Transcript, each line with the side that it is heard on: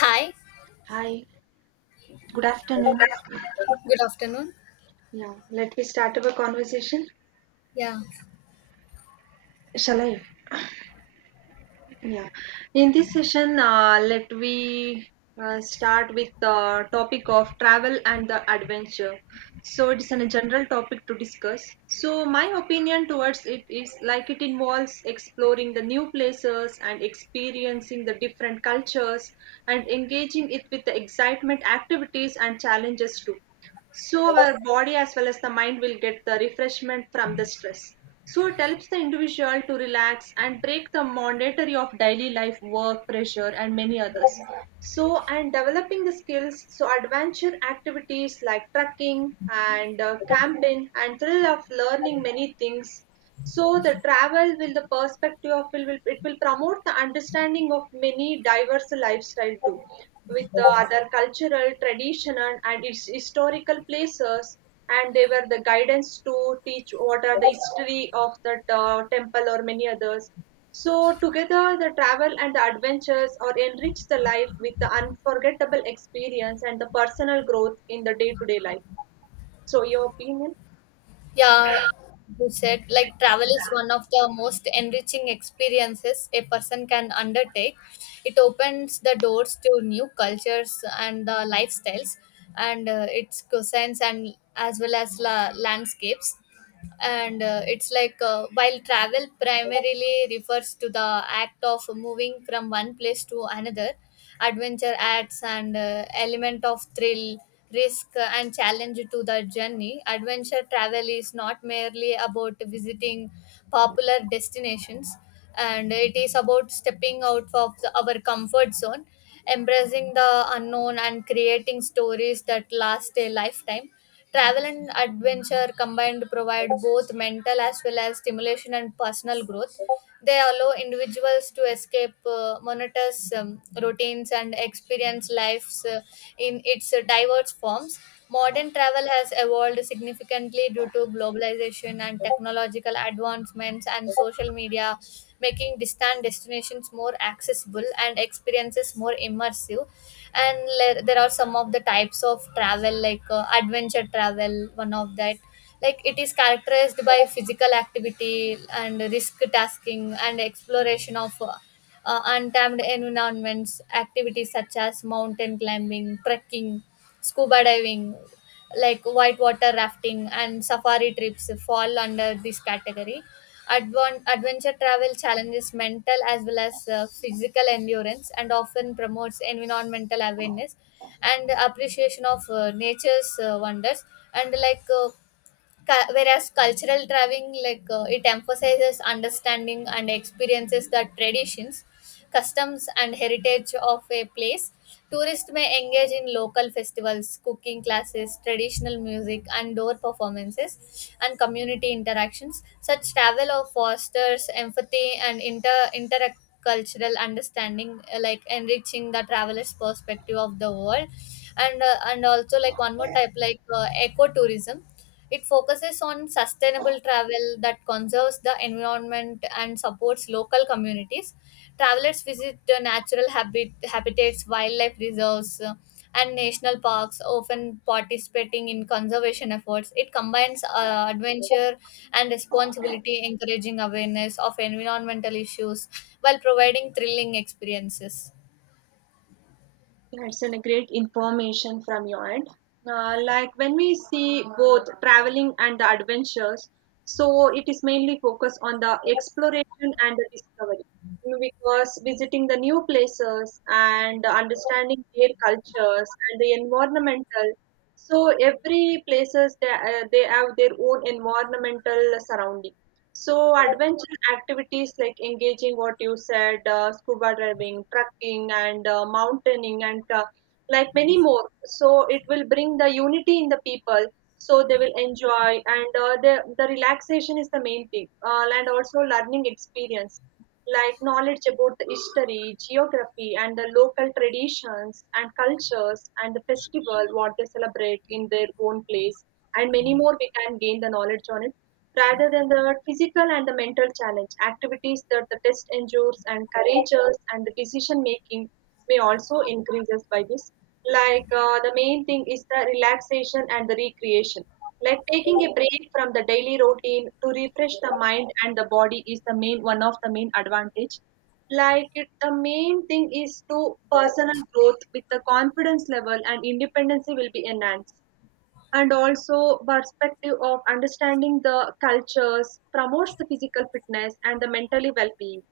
left: Hi,
right: Hi, good afternoon.
left: good afternoon.
right: Yeah, let me start our conversation.
left: Yeah,
right: Shall I? Yeah, in this session, let we start with the topic of travel and the adventure. So it is a general topic to discuss. So my opinion towards it is like it involves exploring the new places and experiencing the different cultures and engaging it with the excitement activities and challenges too. So our body as well as the mind will get the refreshment from the stress. So it helps the individual to relax and break the monotony of daily life, work, pressure, and many others. So and developing the skills, so adventure activities like trekking and camping and thrill of learning many things, so the travel will the perspective of will it will promote the understanding of many diverse lifestyle too, with the other cultural tradition and its historical places, and they were the guidance to teach what are the history of the temple or many others. So together, the travel and the adventures or enrich the life with the unforgettable experience and the personal growth in the day-to-day life. So your opinion?
left: yeah, you said like travel is one of the most enriching experiences a person can undertake. It opens the doors to new cultures and lifestyles, and its cuisines and as well as landscapes. And it's like while travel primarily refers to the act of moving from one place to another, adventure adds an element of thrill, risk and challenge to the journey. Adventure travel is not merely about visiting popular destinations, and it is about stepping out of our comfort zone, embracing the unknown, and creating stories that last a lifetime. Travel and adventure combined provide both mental as well as stimulation and personal growth. They allow individuals to escape monotonous routines and experience lives in its diverse forms. Modern travel has evolved significantly due to globalization and technological advancements and social media, making distant destinations more accessible and experiences more immersive. And there are some of the types of travel like adventure travel, one of that, like it is characterized by physical activity and risk tasking and exploration of untapped environments. Activities such as mountain climbing, trekking, scuba diving, like whitewater rafting, and safari trips fall under this category. Adventure travel challenges mental as well as physical endurance and often promotes environmental awareness and appreciation of nature's wonders. And whereas cultural traveling, like it emphasizes understanding and experiences the traditions, customs, and heritage of a place. Tourists may engage in local festivals, cooking classes, traditional music and door performances, and community interactions. Such travel or fosters empathy and intercultural understanding, like enriching the traveler's perspective of the world. And also like one more type, like ecotourism. It focuses on sustainable travel that conserves the environment and supports local communities. Travelers visit the natural habitats, wildlife reserves, and national parks, often participating in conservation efforts. It combines adventure and responsibility, encouraging awareness of environmental issues while providing thrilling experiences.
right: Yeah, it's a great information from your end. Like when we see both traveling and the adventures, so it is mainly focused on the exploration and the discovery. Because visiting the new places and understanding their cultures and the environmental, so every places they have their own environmental surrounding. So adventure activities like engaging what you said, scuba diving, trekking, and mountaineering, and like many more. So it will bring the unity in the people. So they will enjoy, and the relaxation is the main thing, and also learning experience, like knowledge about the history, geography, and the local traditions and cultures, and the festival what they celebrate in their own place, and many more. We can gain the knowledge on it rather than the physical and the mental challenge. Activities that the test endures and courageous and the decision making may also increases by this. Like the main thing is the relaxation and the recreation. Like taking a break from the daily routine to refresh the mind and the body is the main one of the main advantage. Like it, the main thing is to personal growth with the confidence level and independency will be enhanced and also perspective of understanding the cultures promotes the physical fitness and the mentally well-being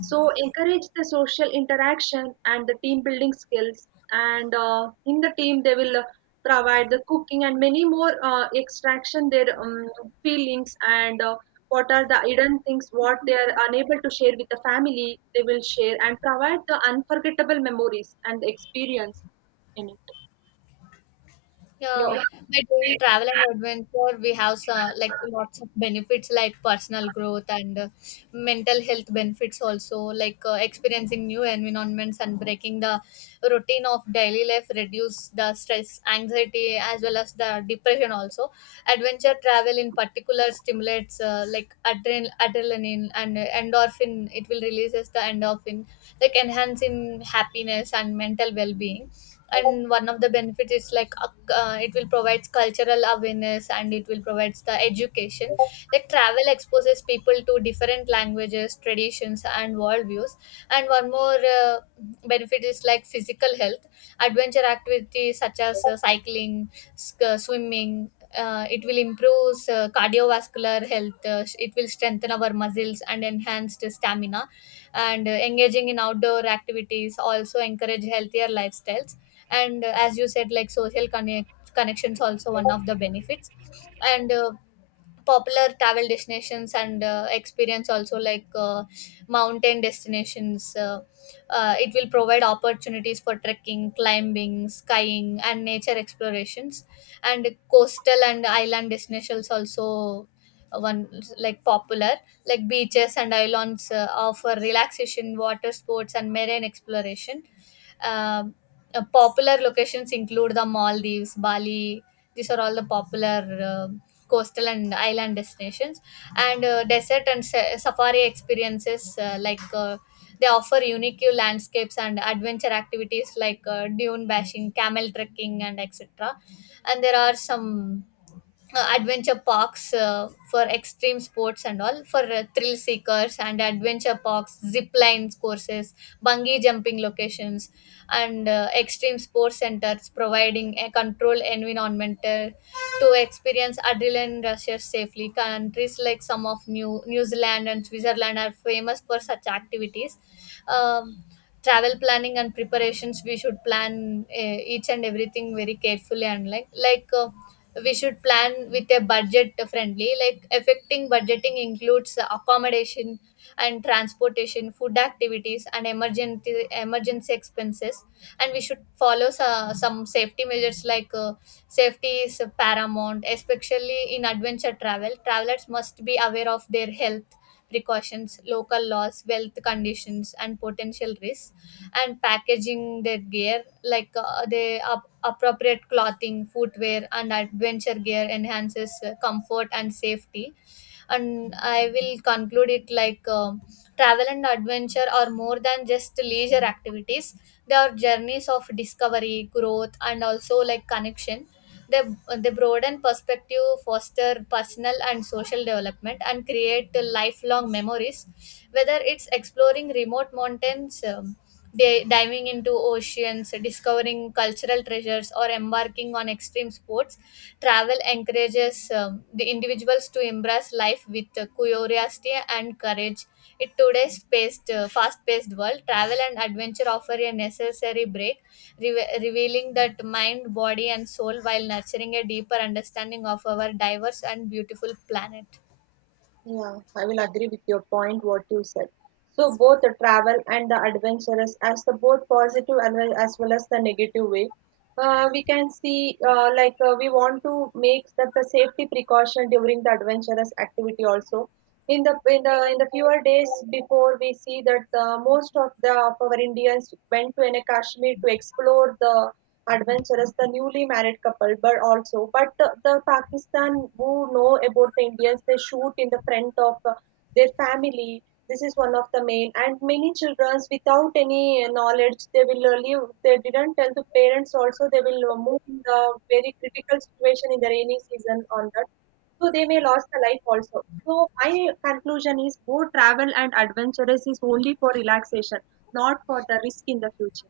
right: so encourage the social interaction and the team building skills and in the team they will provide the cooking and many more extraction their feelings and what are the hidden things what they are unable to share with the family they will share and provide the unforgettable memories and experience in it,
left: Yeah,
right: yeah.
left: by doing travel and adventure, we have some, like, lots of benefits like personal growth and mental health benefits also, like experiencing new environments and breaking the routine of daily life reduce the stress, anxiety, as well as the depression also. Adventure travel in particular stimulates like adrenaline and endorphin. It will releases the endorphin, like enhancing happiness and mental well-being. And one of the benefits is like it will provides cultural awareness and it will provides the education, like travel exposes people to different languages, traditions, and worldviews. And one more uh, benefit is like physical health. Adventure activities such as cycling, swimming, it will improve cardiovascular health, it will strengthen our muscles and enhance the stamina. And engaging in outdoor activities also encourage healthier lifestyles. And as you said, like social connections also one of the benefits. And popular travel destinations and experience also, like mountain destinations, it will provide opportunities for trekking, climbing, skiing, and nature explorations. And coastal and island destinations also, one like popular, like beaches and islands offer relaxation, water sports, and marine exploration. um, Popular locations include the Maldives, Bali. These are all the popular, um coastal and island destinations. And desert and safari experiences, they offer unique landscapes and adventure activities like dune bashing, camel trekking, and etc. And there are some adventure parks for extreme sports and all, for thrill seekers, and adventure parks, zip lines courses, bungee jumping locations, and extreme sports centers providing a controlled environment to experience adrenaline rushes safely. Countries like some of New Zealand and Switzerland are famous for such activities. um, Travel planning and preparations, we should plan each and everything very carefully. And we should plan with a budget friendly, like affecting budgeting, includes accommodation and transportation, food, activities, and emergency expenses. And we should follow some safety measures like safety is paramount, especially in adventure travel. Travelers must be aware of their health precautions, local laws, wealth conditions, and potential risks. And packaging their gear, like they up appropriate clothing, footwear, and adventure gear enhances comfort and safety. And I will conclude it like, travel and adventure are more than just leisure activities. They are journeys of discovery, growth, and also like connection. they, they broaden perspective, foster personal and social development, and create lifelong memories, whether it's exploring remote mountains, diving into oceans, discovering cultural treasures, or embarking on extreme sports. Travel encourages the individuals to embrace life with curiosity and courage. In today's paced, fast-paced world, travel and adventure offer a necessary break, revealing that mind, body, and soul while nurturing a deeper understanding of our diverse and beautiful planet.
right: Yeah, I will agree with your point, what you said. So both the travel and the adventurous, as the both positive and well as the negative way, we can see like we want to make that the safety precaution during the adventurous activity also. In the fewer days before, we see that most of the of our Indians went to an Kashmir to explore the adventurous. The newly married couple but also but the Pakistan who know about the Indians they shoot in the front of their family. This is one of the main and many children without any knowledge they will live. They didn't tell the parents also they will move in the very critical situation in the rainy season on that. So they may lose the life also. So my conclusion is both travel and adventurous is only for relaxation, not for the risk in the future.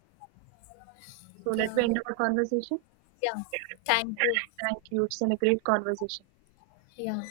right: So let me
left: Yeah,
right: end our conversation.
left: yeah. Thank you.
right: Thank you. It's been a great conversation.
left: Yeah.